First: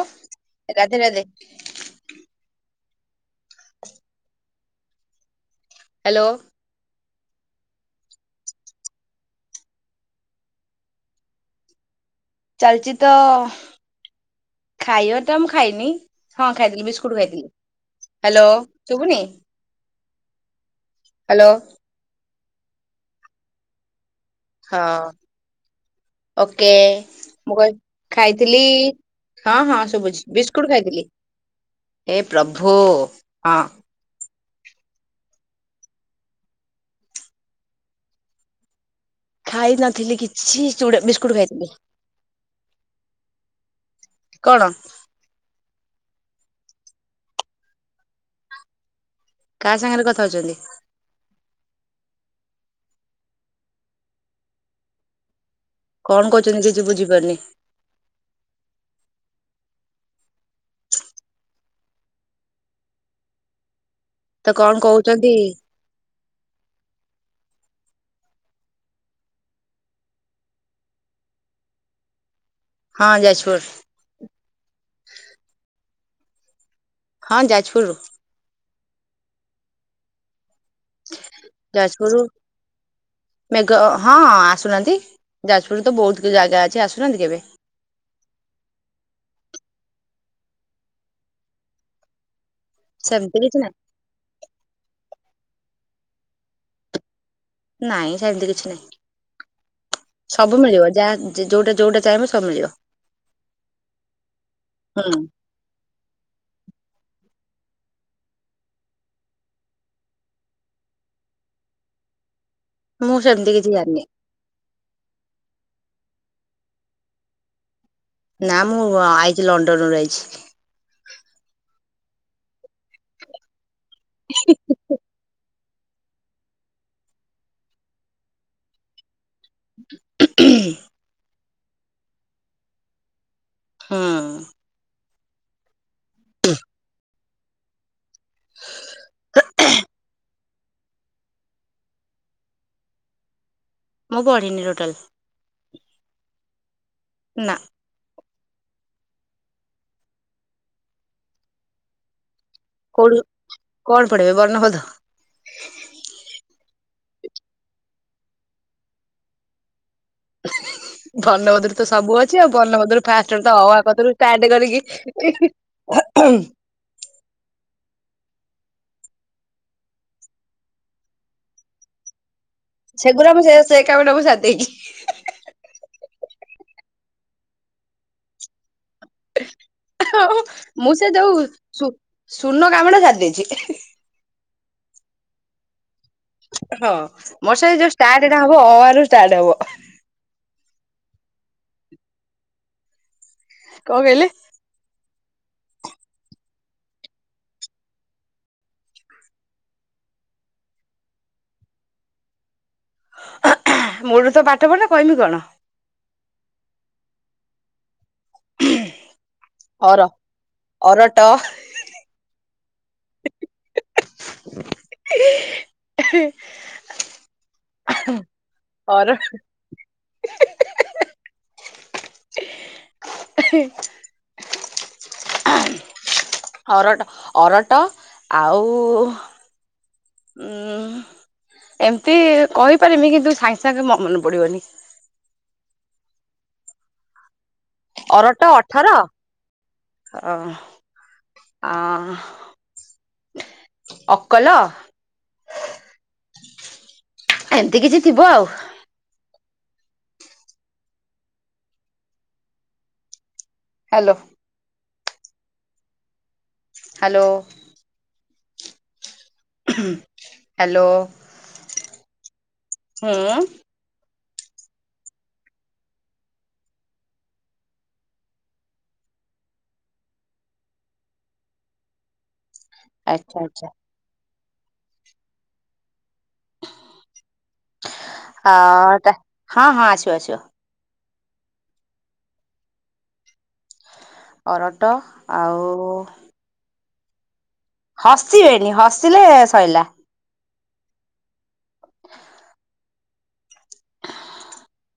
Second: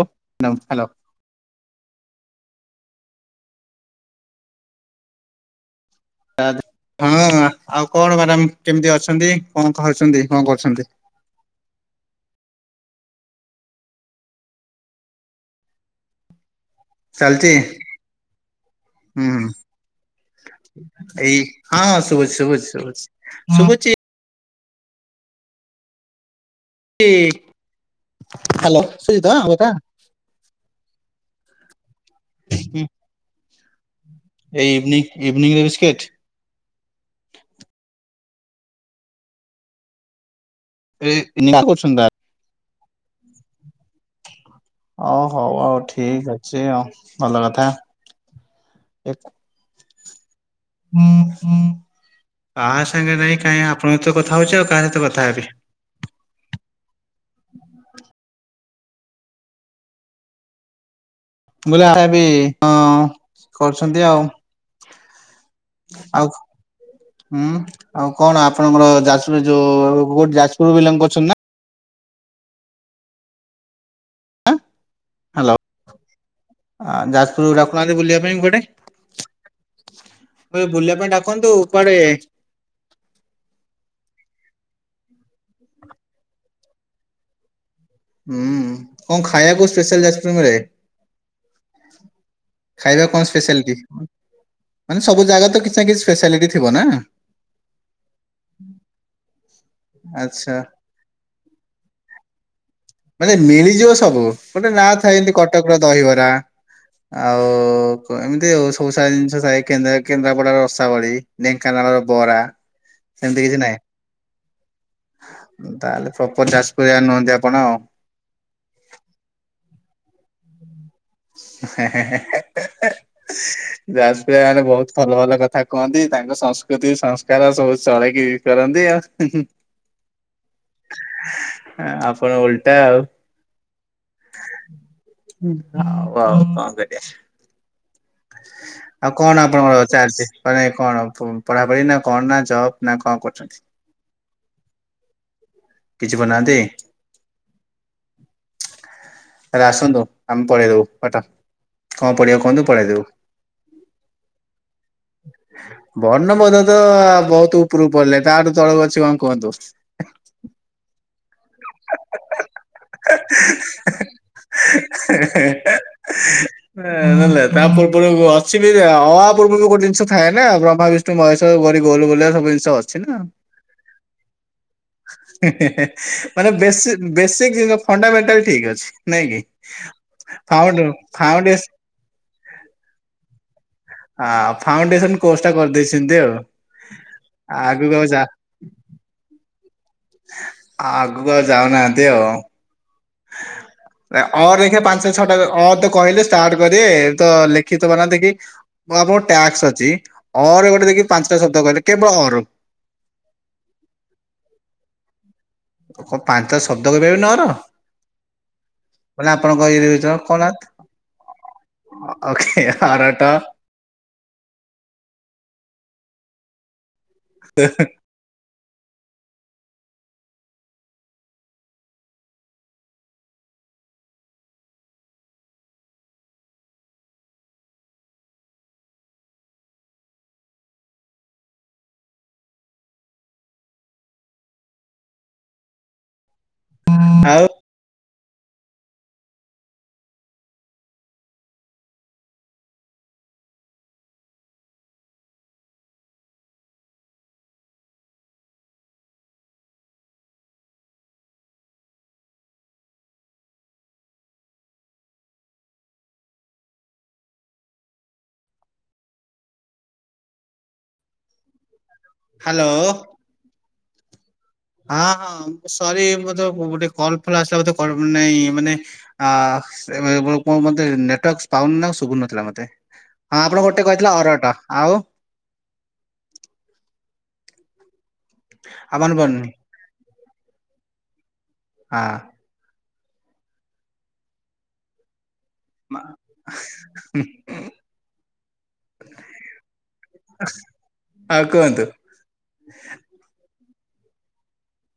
ଓ madam hello. Radhe Radhe hello. ହଁ ଆଉ କଣ ମ୍ୟାଡ଼ାମ କେମିତି ଅଛନ୍ତି କଣ ଖାଉଛନ୍ତି କଣ କରୁଛନ୍ତି। ଚାଲିଛି ତ ଖାଇବା ଟା ମୁଁ ଖାଇନି ହଁ ଖାଇଲିି ବିସ୍କୁ ଥିଲି ଚାଲିଛି ହାଲୋ ଶୁଭୁନି? ହୁଁ ହୁଁ ଏଇ ହ୍ୟାଲୋ ହଁ ଶୁଭୁଚି ଶୁଭୁଚି ଶୁଭୁ ଶୁବୁଚି। ହଁ ଓକେ ମୁଁ କ ଖାଇଥିଲି? ହ୍ୟାଲୋ ଶୁଭୁଛି ତ ଆମ ହଁ କଥା ହଁ ଶୁଭୁଛି ବିସ୍କୁଟ ଖାଇଥିଲି ଏ ପ୍ରଭୁ ହଁ। ଏଇ ଇଭିନିଂ ଇଭିନିଂ ରେ ବିସ୍କେଟ? ଖାଇ ନଥିଲି କିଛି ଚଡ଼ା ଏ ବିସ୍କୁଟ ନିଶା ଖାଇଥିଲି। କରୁଛନ୍ତି ତାହେଲେ? କଣ? ଅ ହୋଉ ହୋଉ ହୋଉ ଠିକ୍ ଅଛି ହୋଉ ଭଲ କଥା। କାହା ସାଙ୍ଗରେ କଥା ହୋଉଚନ୍ତି? କାହା ସାଙ୍ଗେ ନାଇଁ କାହିଁ ଆପଣଙ୍କ ସହିତ ତ କଥା ହୋଉଚି ଆଉ କାହା ସହିତ କଥା ହେବି। କଣ କହୁଛନ୍ତି କିଛି ବୁଝିପାରୁନି। ମୋଲା ଆ ବି ହଁ କରୁଚନ୍ତି ଆଉ। ତ କଣ କହୁଚନ୍ତି? ଆଉ। ହୁଁ ଆଉ କଣ ଆପଣଙ୍କର ଯାଜପୁର ଯୋଉ କୋଉଠି ଯାଜପୁର ବିଲଙ୍କୁ ଅଛନ୍ତି ନା। ହଁ ଯାଜପୁର। ହାଲୋ ହଁ ଯାଜପୁର ଯାଜପୁରରୁ ଡାକୁନାହାନ୍ତି ବୁଲିବା ପାଇଁ କୁଆଡେ। ମୁଁ ଏ ବୁଲିବା ପାଇଁ ଡାକନ୍ତୁ କୁଆଡେ ଯାଜପୁର ମେଘ ହଁ ଆସୁନାହାନ୍ତି। ଯାଜପୁରରୁତ ବୋହୁତ ଜାଗା ଅଛି ଆସୁନାହାନ୍ତି କେବେ? ହୁଁ କଣ ଖାଇବାକୁ ସ୍ପେଶାଲ ଯାଜପୂରରେ ମିଳେ? ଖାଇବା କଣ ସେମିତି କିଛି ସ୍ପେଶାଲିଟି ନାହିଁ ମାନେ ସବୁ ଜାଗା ତ କିଛି ନା କିଛି ସ୍ପେଶାଲିଟି ଥିବ ନା। ନାଇଁ ସେମିତି କିଛି ନାଇଁ ଆଚ୍ଛା। ସବୁ ମିଳିବ ଯାହା ଯେ ଯୋଉଟା ଯୋଉଟା ଚାହିଁବ ସବୁ ମିଳିବ। ମାନେ ମିଳିଯିବ ସବୁ ଗୋଟେ ନା ହୁଁ ଥାଏ ଏମିତି କଟକର ଦହିବରା ଆଉ ଏମିତି ଆଉ ସବୁ ସାରା ଜିନିଷ ଥାଏ କେ କେନ୍ଦ୍ରା କେନ୍ଦ୍ରାପଡା ର ରସା ବଳି ଢେଙ୍କାନାଳର ବରା ସେମିତି କିଛି ନାହିଁ? ତାହେଲେ ପ୍ରପର ଯାଜପୁରିଆ ନୁହନ୍ତି ଆପଣ ଆଉ। ନା ମୁଁ ଆଇଛି ଲଣ୍ଡନରୁୁ ଆଇଛି। [unintelligible] ଯାଜପ ମାନେ ବହୁତ ଭଲ ଭଲ କଥା କଥା କୁହନ୍ତି ତାଙ୍କ ସଂସ୍କୃତି ସଂସ୍କାର ସବୁ ଚଳେଇକି କରନ୍ତି ଆଉ। [unintelligible] ଆପଣ ଓଲଟା ଆଉ। ହୁଁ ହଉ ହଉ ଆଉ କଣ କରିବା ଆଉ ଆପଣଙ୍କର କଣ ଚାଲିଛି? ମାନେ କଣ ପଢାପଢି ନା କଣ ନା ଜବ୍ ନା କଣ କରୁଛନ୍ତି? ମୁଁ ପଢ଼ିନି ଟୋଟାଲ। କିଛି ବନାନ୍ତି? ନା। ହେରା ଆସନ୍ତୁ ଆମେ ପଳେଇଦବୁ ପାଠ କଣ ପଢିବେ କୁହନ୍ତୁ? ପଢେଇଦବୁ। କୋଉଠୁ କଣ ପଡେଇବେ ବର୍ଣ୍ଣ ଭୋଧ? ବର୍ଣ୍ଣବୋଧ ତ ବହୁତ ଉପରକୁ ପଳେଇଲାଣି ତାଠୁ ତଳକୁ ଅଛି କଣ କୁହନ୍ତୁ? ବର୍ଣବୋଧ ତ ସବୁ ଅଛି ଆଉ ବର୍ଣ୍ଣବୋଧରୁ ଫାଷ୍ଟରୁ ତ ଅ ଆ କତିରୁ ଷ୍ଟାର୍ଟ କରିକି ନହଲେ ତା ପୂର୍ବରୁ ଅଛିିବି ଅ ଆ ପୁର୍ବରୁ ଗୋଟେ ଜିନିଷ ଥାଏ ନା ବ୍ରହ୍ମ ବିଷ୍ଣୁ ମହେଶ୍ୱର ଖାଲି ଗୋଲ ବିଲେଇବା ସବୁ ଜିନିଷ ଅ ସେଗୁରା ମୁଁ ସେ କାମ ମୁଁ ସାରିଦେଇଛି। ମାନେ ବେ ବେସି ଫଣ୍ଡାମେଣ୍ଟାଲ ଠିକ ଅଛି। ନାଇଁ କି ଆଉ ଫାଉ ମୁଁ ସେ ଯୋଉ ଫାଉଣ୍ଡେ ଶୁ ଶୂନ କାମଟା ସାରିଦେଇଛି। ଆ ଫାଉଣ୍ଡେସନ କୋର୍ସ ଟା କରିଦେଇଛନ୍ତି ଆଉ? ହଁ ମୋର ସେ ଯୋଉ ଆଗକୁ ଆଉ ଯା ଷ୍ଟାର୍ଟ ଟେ ହବ ହବ ଅ ଆ ରୁ ଷ୍ଟାର୍ଟ ହବ। ଆଗକୁ ଆଉ ଯାଉନାହାନ୍ତି ଆଉ କଣ କହିଲେ? ଅ ଦେଖିବା ପାଞ୍ଚ ଛଟା ଅ ତ କହିଲେ ଷ୍ଟାର୍ଟ କରିବେ ତ ଲେଖିତ ବନା ଦେଖି ଆପଣଙ୍କର ଟାସ୍କ ଅଛି ଅର ଗୋଟେ ଦେଖି ପାଞ୍ଚଟା ଶବ୍ଦ କହିଲେ କେବଳ ଅର? ମୁଳୁନୁ ତ ପାଠ ପଢିନି କହିବି କଣ? ଉ କଣ ପାଞ୍ଚଟା ଶବ୍ଦ କହପାରିବେନି ଅ ର? ଅର ଅରଟ [unintelligible] ଅ ହରଟ [unintelligible] [unintelligible] ଅରଟ [unintelligible] ଏ ହେ ଅରଟ ଅରଟ ଆଉ ଉୁଁ ଏମତି କହିପାରିମି କିନ୍ତୁ ସାଙ୍ଗେ ସଙ୍ଗେ ମ ମନେ ପଡିବନି। ଆଉ ଅରଟ ଅଠର ହ ଆ ଅକଲ ଏମିତି କିଛି ଥିବ ଆଉ। ହ୍ୟାଲୋ। ହ୍ୟାଲୋ। ହ୍ୟାଲୋ। ହ୍ୟାଲୋ। ହୁଁ ହଁ ହଁ ସରି ମତେ ଗୋଟେ କଲ ଫଲ ଆସିଲା ବୋେ କର ନହିଁ ମାନେ [unintelligible] ନେଟୱାର୍କସ ପାଉନି ନା ଶୁବୁ ନଥିଲା ମତେ। ଆଚ୍ଛା ହଁ ଆପଣ ଆଚ୍ଛା ଗୋଟେ କହିଥିଲେ ଅରଟ। ଆଉ? [unintelligible] ଆଉ ମନେ ପଡୁନି ହଁ ହଁ ଆସିବ ଆସିବ। ହଁ। ଅରଟ ଆଉ [unintelligible] ହସିବେନି ହସିଲେ ସଇଲା। ହଁ କୁହନ୍ତୁ?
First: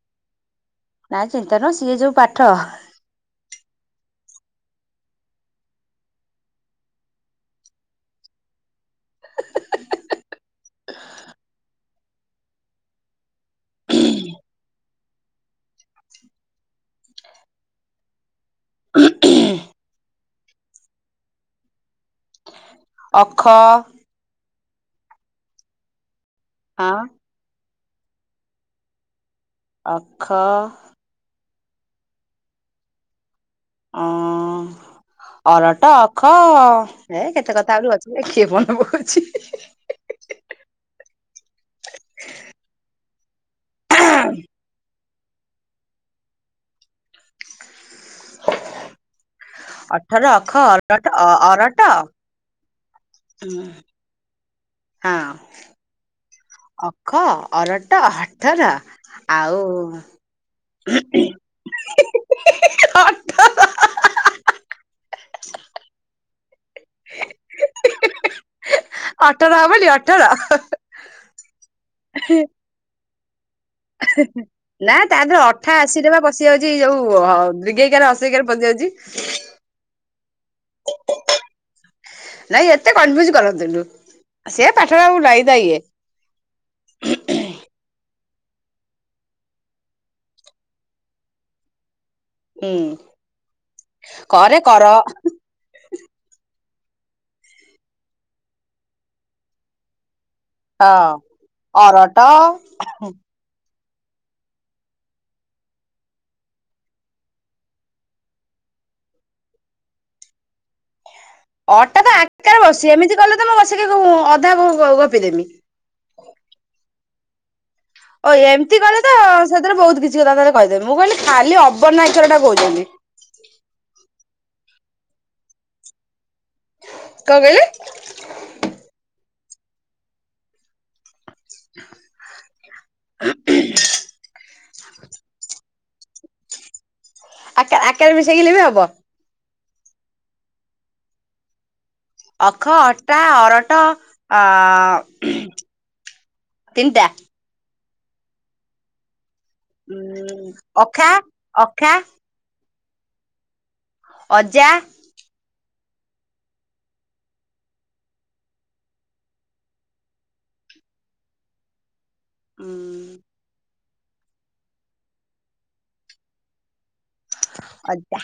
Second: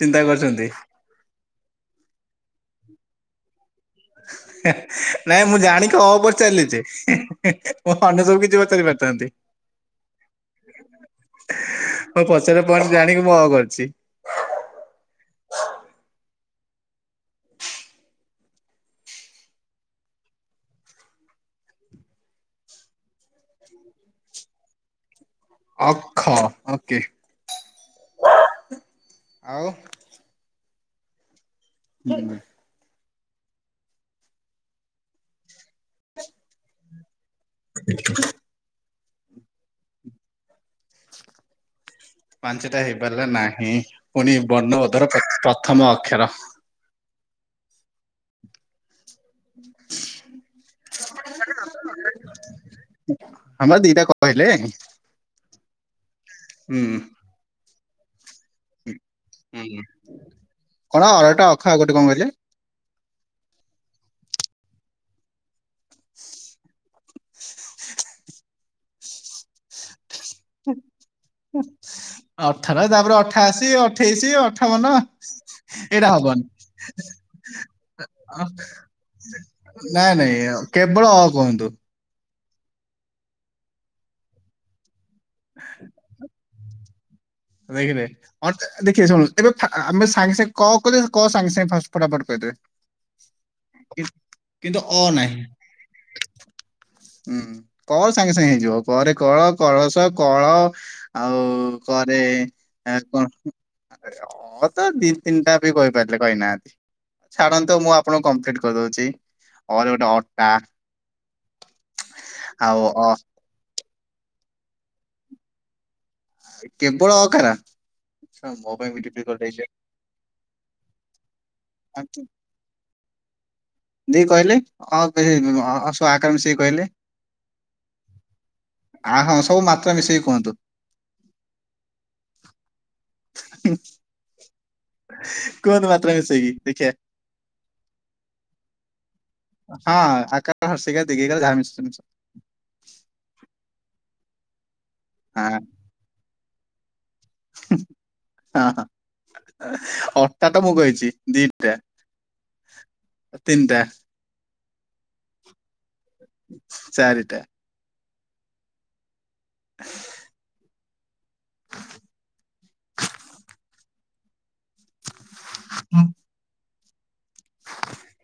ଚିନ୍ତା କରୁଚନ୍ତି? ନାଇଁ ଚିନ୍ତା ନୁଅ ସିଏ ଯୋଉ ପାଠ। ନାଇଁ ମୁଁ ଜାଣିକି ଅ ପଚାରିଲି ଯେ। ମୋ ଅନ୍ୟ ସବୁ କିଛି ପଚାରି ପାରିଥାନ୍ତି। [unintelligible] ଜାଣିକି ମୁଁ ଅ କରିଚି। ଅଖ ଅଖ ଅଖ ହଁ ଓକେ। ଆଉ? ଅଖ ହୁଁ ହୁଁ ଅଁ ଅରଟ ଅଖ ଏ କେତେ କଥା ତାପରେ ଅଛି କିଏ ମନପକୋଉଚି। ପାଞ୍ଚଟା ହେଇପାରିଲା ନାହିଁ ପୁଣି ବର୍ଣ୍ଣବୋଧର ପ୍ରଥମ ଅକ୍ଷର। ଅଠର, ଅଖ, ଅର ଅରଟ ଆମର ଦିଟା କହିଲେ। ହଁ। ଅଖ ଅରଟ ହଠର ହୁଁ କଣ ଅରଟ, ଅଖ, ଆଉ ଗୋଟେ କଣ କହିଲେ? ଅଠର ଅଠର ହବବି? ଅ ଅଠର ତାପରେ ଅଠାଅଶୀ ଅଠେଇଶି ଅଠାବନ ନା ତା ଦେହରେ ଅଠା ଅଶିରେ ଏଇଟା ବା ପଶି ହବନି। ଯାଉଛି ଯୋଉ ଦିଗେଇକାରେ ଅଶିକାରେ ପଶି ଯାଉଛି। ନାଇଁ ନାଇଁ କେବଳ କୁହନ୍ତୁ? ନାଇଁ ଏତେ କନଫ୍ୟୁଜ କରନ୍ତୁନୁ ସେ ପାଠରେ ଆଉ ନାଇଁ ତା ଇଏ। ଦେଖିଲେ ଅ ଦେଖିଏ ସମସ୍ ଆମେ ସାଙ୍ଗେ ସାଙ୍ଗେ କ କହେ କ ସାଙ୍ଗେ ସାଙ୍ଗେ ଫା ଫଟାଫଟ ହୁଁ କରିଦେ କରେ କିନ୍ତୁ କର ଅ ନାହିଁ। ହୁଁ କ ସାଙ୍ଗେ ସାଙ୍ଗେ ହେଇଯିବ। କ ରେ କଳ କଳସ କଳ ହଁ ଆଉ ଅର କଣ କରେ ଅ ତ ଦି ତିନିଟା ବି କହିପାରିଲେ କହିନାହାନ୍ତି। ଛାଡନ୍ତୁ ମୁଁ ଆପଣଙ୍କୁ କମ୍ପ୍ଲିଟ କରିଦଉଚି। ଅ ରେ ଗୋଟେ ଅଟା ଅଟା ତ ଆକାରରେ ଆଉ ବସୁଚି ଅ ଏମିତି କଲେ ତ ମୁଁ ବସିକି ଅଧା ଗପିଦେମି। କେବଳ ଅ କାର? ଓ ଏମିତି କଲେ ତ ସେଥିରେ ବହୁତ କିଛି କଥା ତାରେ କହିଦେମି ମୁଁ କହିଲି ଖାଲି ଅବନା ଅକ୍ଷର ଟା କହୁଚନ୍ତି। ଦେଇ କହିଲେ ଅ [unintelligible] ସେ ଆ କର ମିସେଇକି? କନ କହିଲେ? ଆ ହଁ ସବୁ ମାତ୍ରା ମିଶେଇକି କୁହନ୍ତୁ? [inaudible] କୁହନ୍ତୁ ମାତ୍ରା ମିଶେଇ କି ଦେଖିଆ ଆ ଆ କାର ମିଶେଇ କିଲେ ବି ହେବ ହଁ ଆକାର, ହର୍ଷଇ କାର, ଦୀର୍ଘଇ କାର ଯାହା ମିଶୁ ଅଖ, ଅଟା, ଅରଟ, ଅ ଆଁ ତିନିଟା ହୁଁ ହଁ ଅଟା ଉଁ ତ ମୁଁ ଅଖା କହିଛି ଦିଟା ଅଖା ତିନିଟା ଅଜା ଚାରିଟା [inaudible] ଉଁ ଉଁ [inaudible] ଆଜ୍ଞା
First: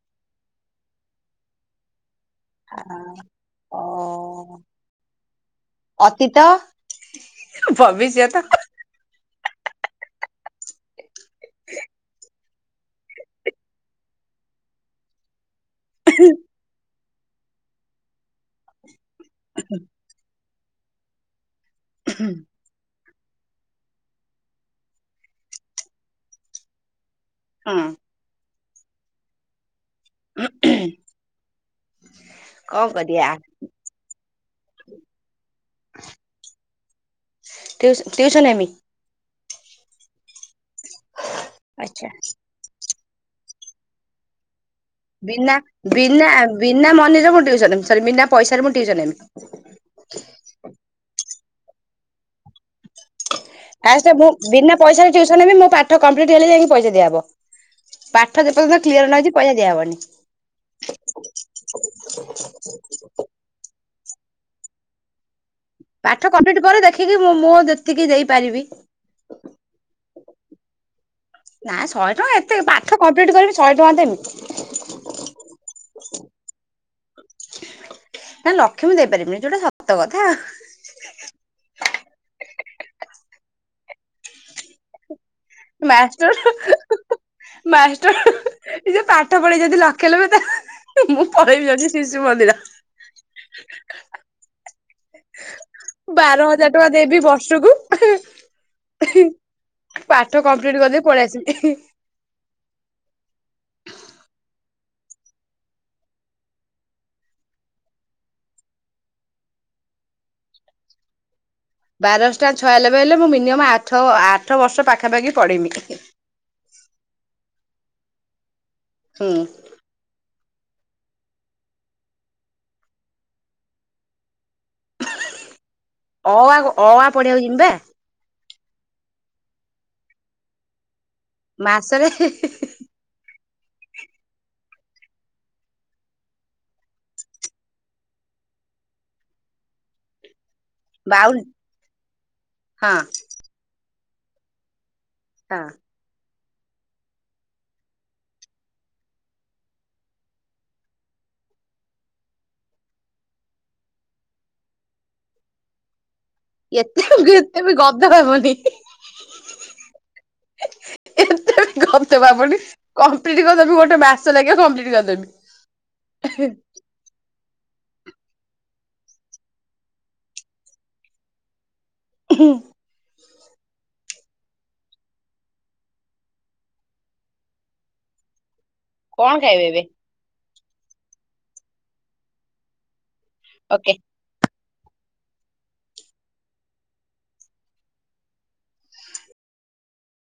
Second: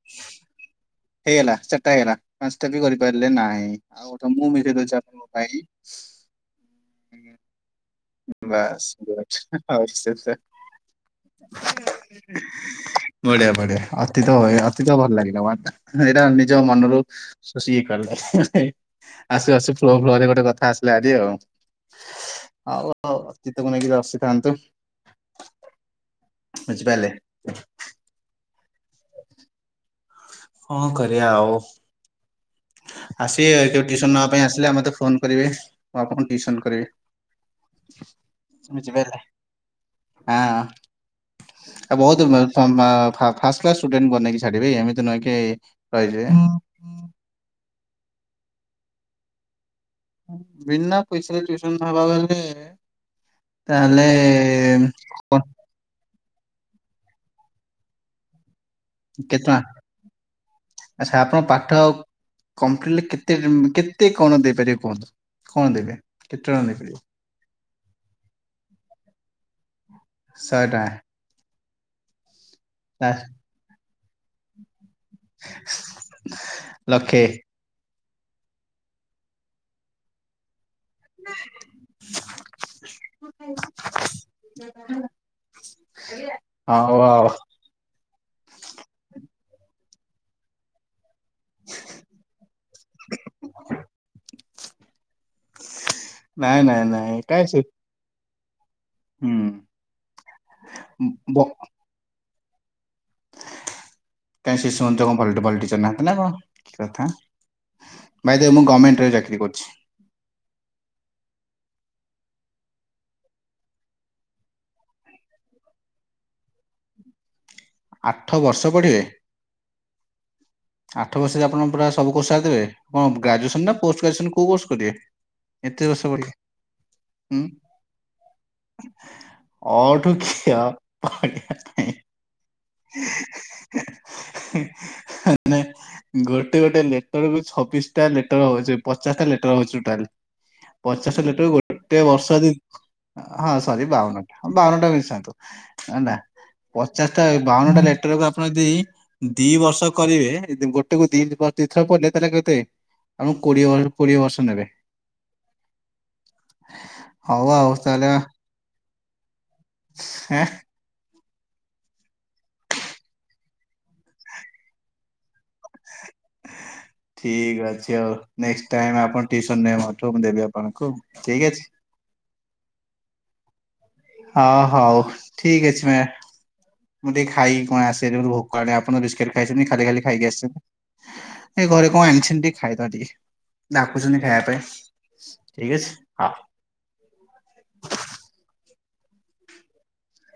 [inaudible] ହେଇଗଲା ଚାରିଟା ହେଇଗଲା ପାଞ୍ଚଟା ଅ ବି କରିପାରିଲେ ନାହିଁ ଆଉ ଗୋଟେ ମୁଁ ମିଶେଇ ଦଉଚି ଆପଣଙ୍କ ପାଇଁ ତିତ ଭବିଷ୍ୟତ ବାସ୍ ଗୁଡ଼ ଅଉ ସେ ତ ବଢିଆ ବଢିଆ ଅତୀତ [unintelligible] ଅତୀତ ଭଲ ଲାଗିଲା ୱାର୍ଡ ଟା ଏଇଟା ନିଜ ମନରୁ ଶୋଷି କି କାଢ଼ିଲ ଆସୁ ଆସୁ ଫ୍ଲୋ ଫ୍ଲୋରେ ଗୋଟେ କଥା ଆସ ଲା ଆଜି ଆଉ ହୁଁ। ଆଉ। ଓ ଅତୀତକୁ ନେଇକି ହସିଥାନ୍ତୁ, ବୁଝିପାରିଲେ। ହଁ। କଣ କରିବା ଆଉ। କଣ କରିବା ଆସିବେ କେବେ ଟିୁସନ ନବା ପାଇଁ ଆସିଲେ ଆ ମତେ ଫୋନ କରିବେ ମୁଁ ଆପଣଙ୍କୁ ଟିଉସନ କରେଇବି। ଟିଉସନ ହେମି ବୁଝିପାରିଲେ, ଆଁ। ଆଉ ଆଚ୍ଛା ବହୁତ ମ ମ ଫାଷ୍ଟ କ୍ଲାସ ଷ୍ଟୁଡେଣ୍ଟ କ ନେଇକି ଛାଡିବେ ଏମି ବିନା ବିନା ବିନା ମନିରେ ମୁଁ ଟିଉସନ ହେବି ସରୀ ବିନା ପଇସାାରେ ମୁଁ ଟିଉସନ ହେବି। ବିନା ପଇସାରେ ଟିଉସନ୍ ହେବାକୁ ହେଲେ ଏ ଫାର୍ଷ୍ଟ ମୁଁ ବିନା ପଇସାରେ କଣ ଟିଉସନ ହେବି ମୋ ପାଠ କମ୍ପ୍ଲିଟ ହେଲେ ଯାଇକି ପଇସା ଦିଆହବ। ପାଠ ଯେପର୍ଯ୍ୟନ୍ତ କ୍ଲିୟର ନ ହେଇଛି କେତେ ପଇସା ଦିଆହବନି। ଟଙ୍କା ଆଛା ଆପଣଙ୍କ ପାଠ କମ୍ପ୍ଲିଟ କେତେ କେ କେତେ କଣ ଦେଇପାରିବେ କୁହନ୍ତୁ। କଣ ଦେବେ ପାଠ କେତେ କମ୍ପ୍ଲିଟ ଟଙ୍କା କରେ ଦେଇପାରିବେ ଦେଖିକି ମୁଁ ମୁଁ ଯେତିକି ଦେଇପାରିବି। ଶହେ ଟଙ୍କା। ନା ଶହେ ଟଙ୍କା ଏତେ ପାଠ ଆ, କମ୍ପ୍ଲିଟ କରିବି ଶହେ ଟଙ୍କା ଦେମି। ଲକ୍ଷେ। ନାଇ ଲକ୍ଷେ ମୁଁ ଦେଇ ପାରିବିନି ଯୋଉଟା ସତ କଥା ଆଉ। ମାଷ୍ଟର ହ ହଉ ହ ହଉ। ମାଷ୍ଟର ହ ହ। ଏ ଯଉ ପାଠ ପଢେଇ ଯଦି ଲକ୍ଷେ ନେବେ ତାହେଲେ ମୁଁ ପଳେଇବି ଯାଉଚି ଶିଶୁ ମନ୍ଦିର। ବାର ନାଇଁ ହଜାର ନାଇଁ ଟଙ୍କା ନାଇଁ ଦେବି କାଇଁ ସେ ବର୍ଷକୁ। ଆହାଁ ଏହିଁ ହୁଁ ପାଠ କମ୍ପ୍ଲିଟ୍ କରିଦେଇ ପଳେଇ ବ ଆସିଲି ଇହିଁ। କାଇଁ ଶିଶୁ ମନ୍ଦିର କଁ ଭଲଟ୍ ଭଲ୍ ଟିଚର୍ ନାହାନ୍ତି ନା କଁ କି କଥା। ଭାଇ ଦେଖ ମୁଁ ଗମେଣ୍ଟରେ ଚାକିରି କରିଛି। ବାର ଅଷ୍ଟା ଛୟାଲବେ ହେଲେ ମୁଁ ମିନିମମ ଆଠ ଆଠ ବର୍ଷ ପାଖାପାଖି ପଢେଇମି। ଆଠ ବର୍ଷ ପଢେଇବେ। ହୁଁ। ଆଠ ବର୍ଷେରେ ଆପଣ ପୁରା ସବୁ କୋର୍ସ୍ ସାରିଦେବେ କଁ ଗ୍ରାଜୁଏସନ୍ ନା ପୋଷ୍ଟ ଗ୍ରାଜୁଏସନ୍ କୋଉ କୋର୍ସ କରିବେ। ଏତେ ବର୍ଷ ପ ଅ ଆ ଅ ଆ ପଢିଆକୁ ଯିମି ବା। ଅ ଠୁ କ୍ଷ [unintelligible] [unintelligible] [unintelligible] ନେ ଗୋଟେ ଗୋଟେ ଲେଟର ବି ଛବିଶଟା ଲେଟର ହଉଚି ପଚାଶଟା ଲେଟର ହଉଚି ଟୋଟାଲି। ପଚାଶ ବାଉନ ଲେଟରକୁ ଗୋଟେ ବର୍ଷ ଦି ହଁ ଆଁ ହଁ ସରି ବାଉନଟା ହଁ ବାଉନଟା ମିଶାନ୍ତୁ। ହଁ ଅନା ପଚାଶଟା ଏ ବାଉନଟା ଲେଟରକୁ ଆପଣ ଯଦି ଦି ବର୍ଷ କରିବେ ଯଦି ଗୋଟେକୁ ଦି ବ ଦିଥର ପଇଲେ ତାହେଲେ କେତେ। ଆମୁକୁ କୋଡିଏ [unintelligible] କୋଡିଏ ବର୍ଷ ନେବେ। ଏତେ ଗୁ ହଉ ଏତେ ଆଉ ବି ତାହେଲେ ଗଧ ହବନି। ହେଁ ଏତେ ଗଧ ଭାବନି କମ୍ପ୍ଲିଟି କରିଦେବି ଗୋଟେ ମାସ ଲାଗିବ କମ୍ପ୍ଲିଟି କରିଦେବି। ଏହେଁ। ଠିକ୍ ଅଛି ଆଉ ନେକ୍ସଟ୍ ଟାଇମ୍ ଆପଣ ଟିଉସନ ନେବେ ମୋ ଠୁ ମୁଁ ଦେବି ଆପଣୁଙ୍କୁ ଠିକ୍ ଅଛି। ଉଁ ହୁଁ। ହ ହଉ ଠିକ୍ ଅଛି ମ୍ୟା ମୁଁ ଟିକେ ଖାଇକି କଁ ଆସେ ଜୋର ଭୋ କଲାଣି ଆପଣ ବିସ୍କେଟ୍ କଣ ଖାଇବେ ଖାଇଛନ୍ତି ଏବେ ଖାଲି ଖାଲି ଖାଇକି ଆସିଛନ୍ତି ଏ ଘରେ କଁ ଆଣିଛନ୍ତି ଟିକେ ଖାଇଦବା ଟିକେ। ଓକେ। ଡାକୁଛନ୍ତି ଖାଇଆ ପାଇଁ ଠିକ୍ ଅଛି ହଉ।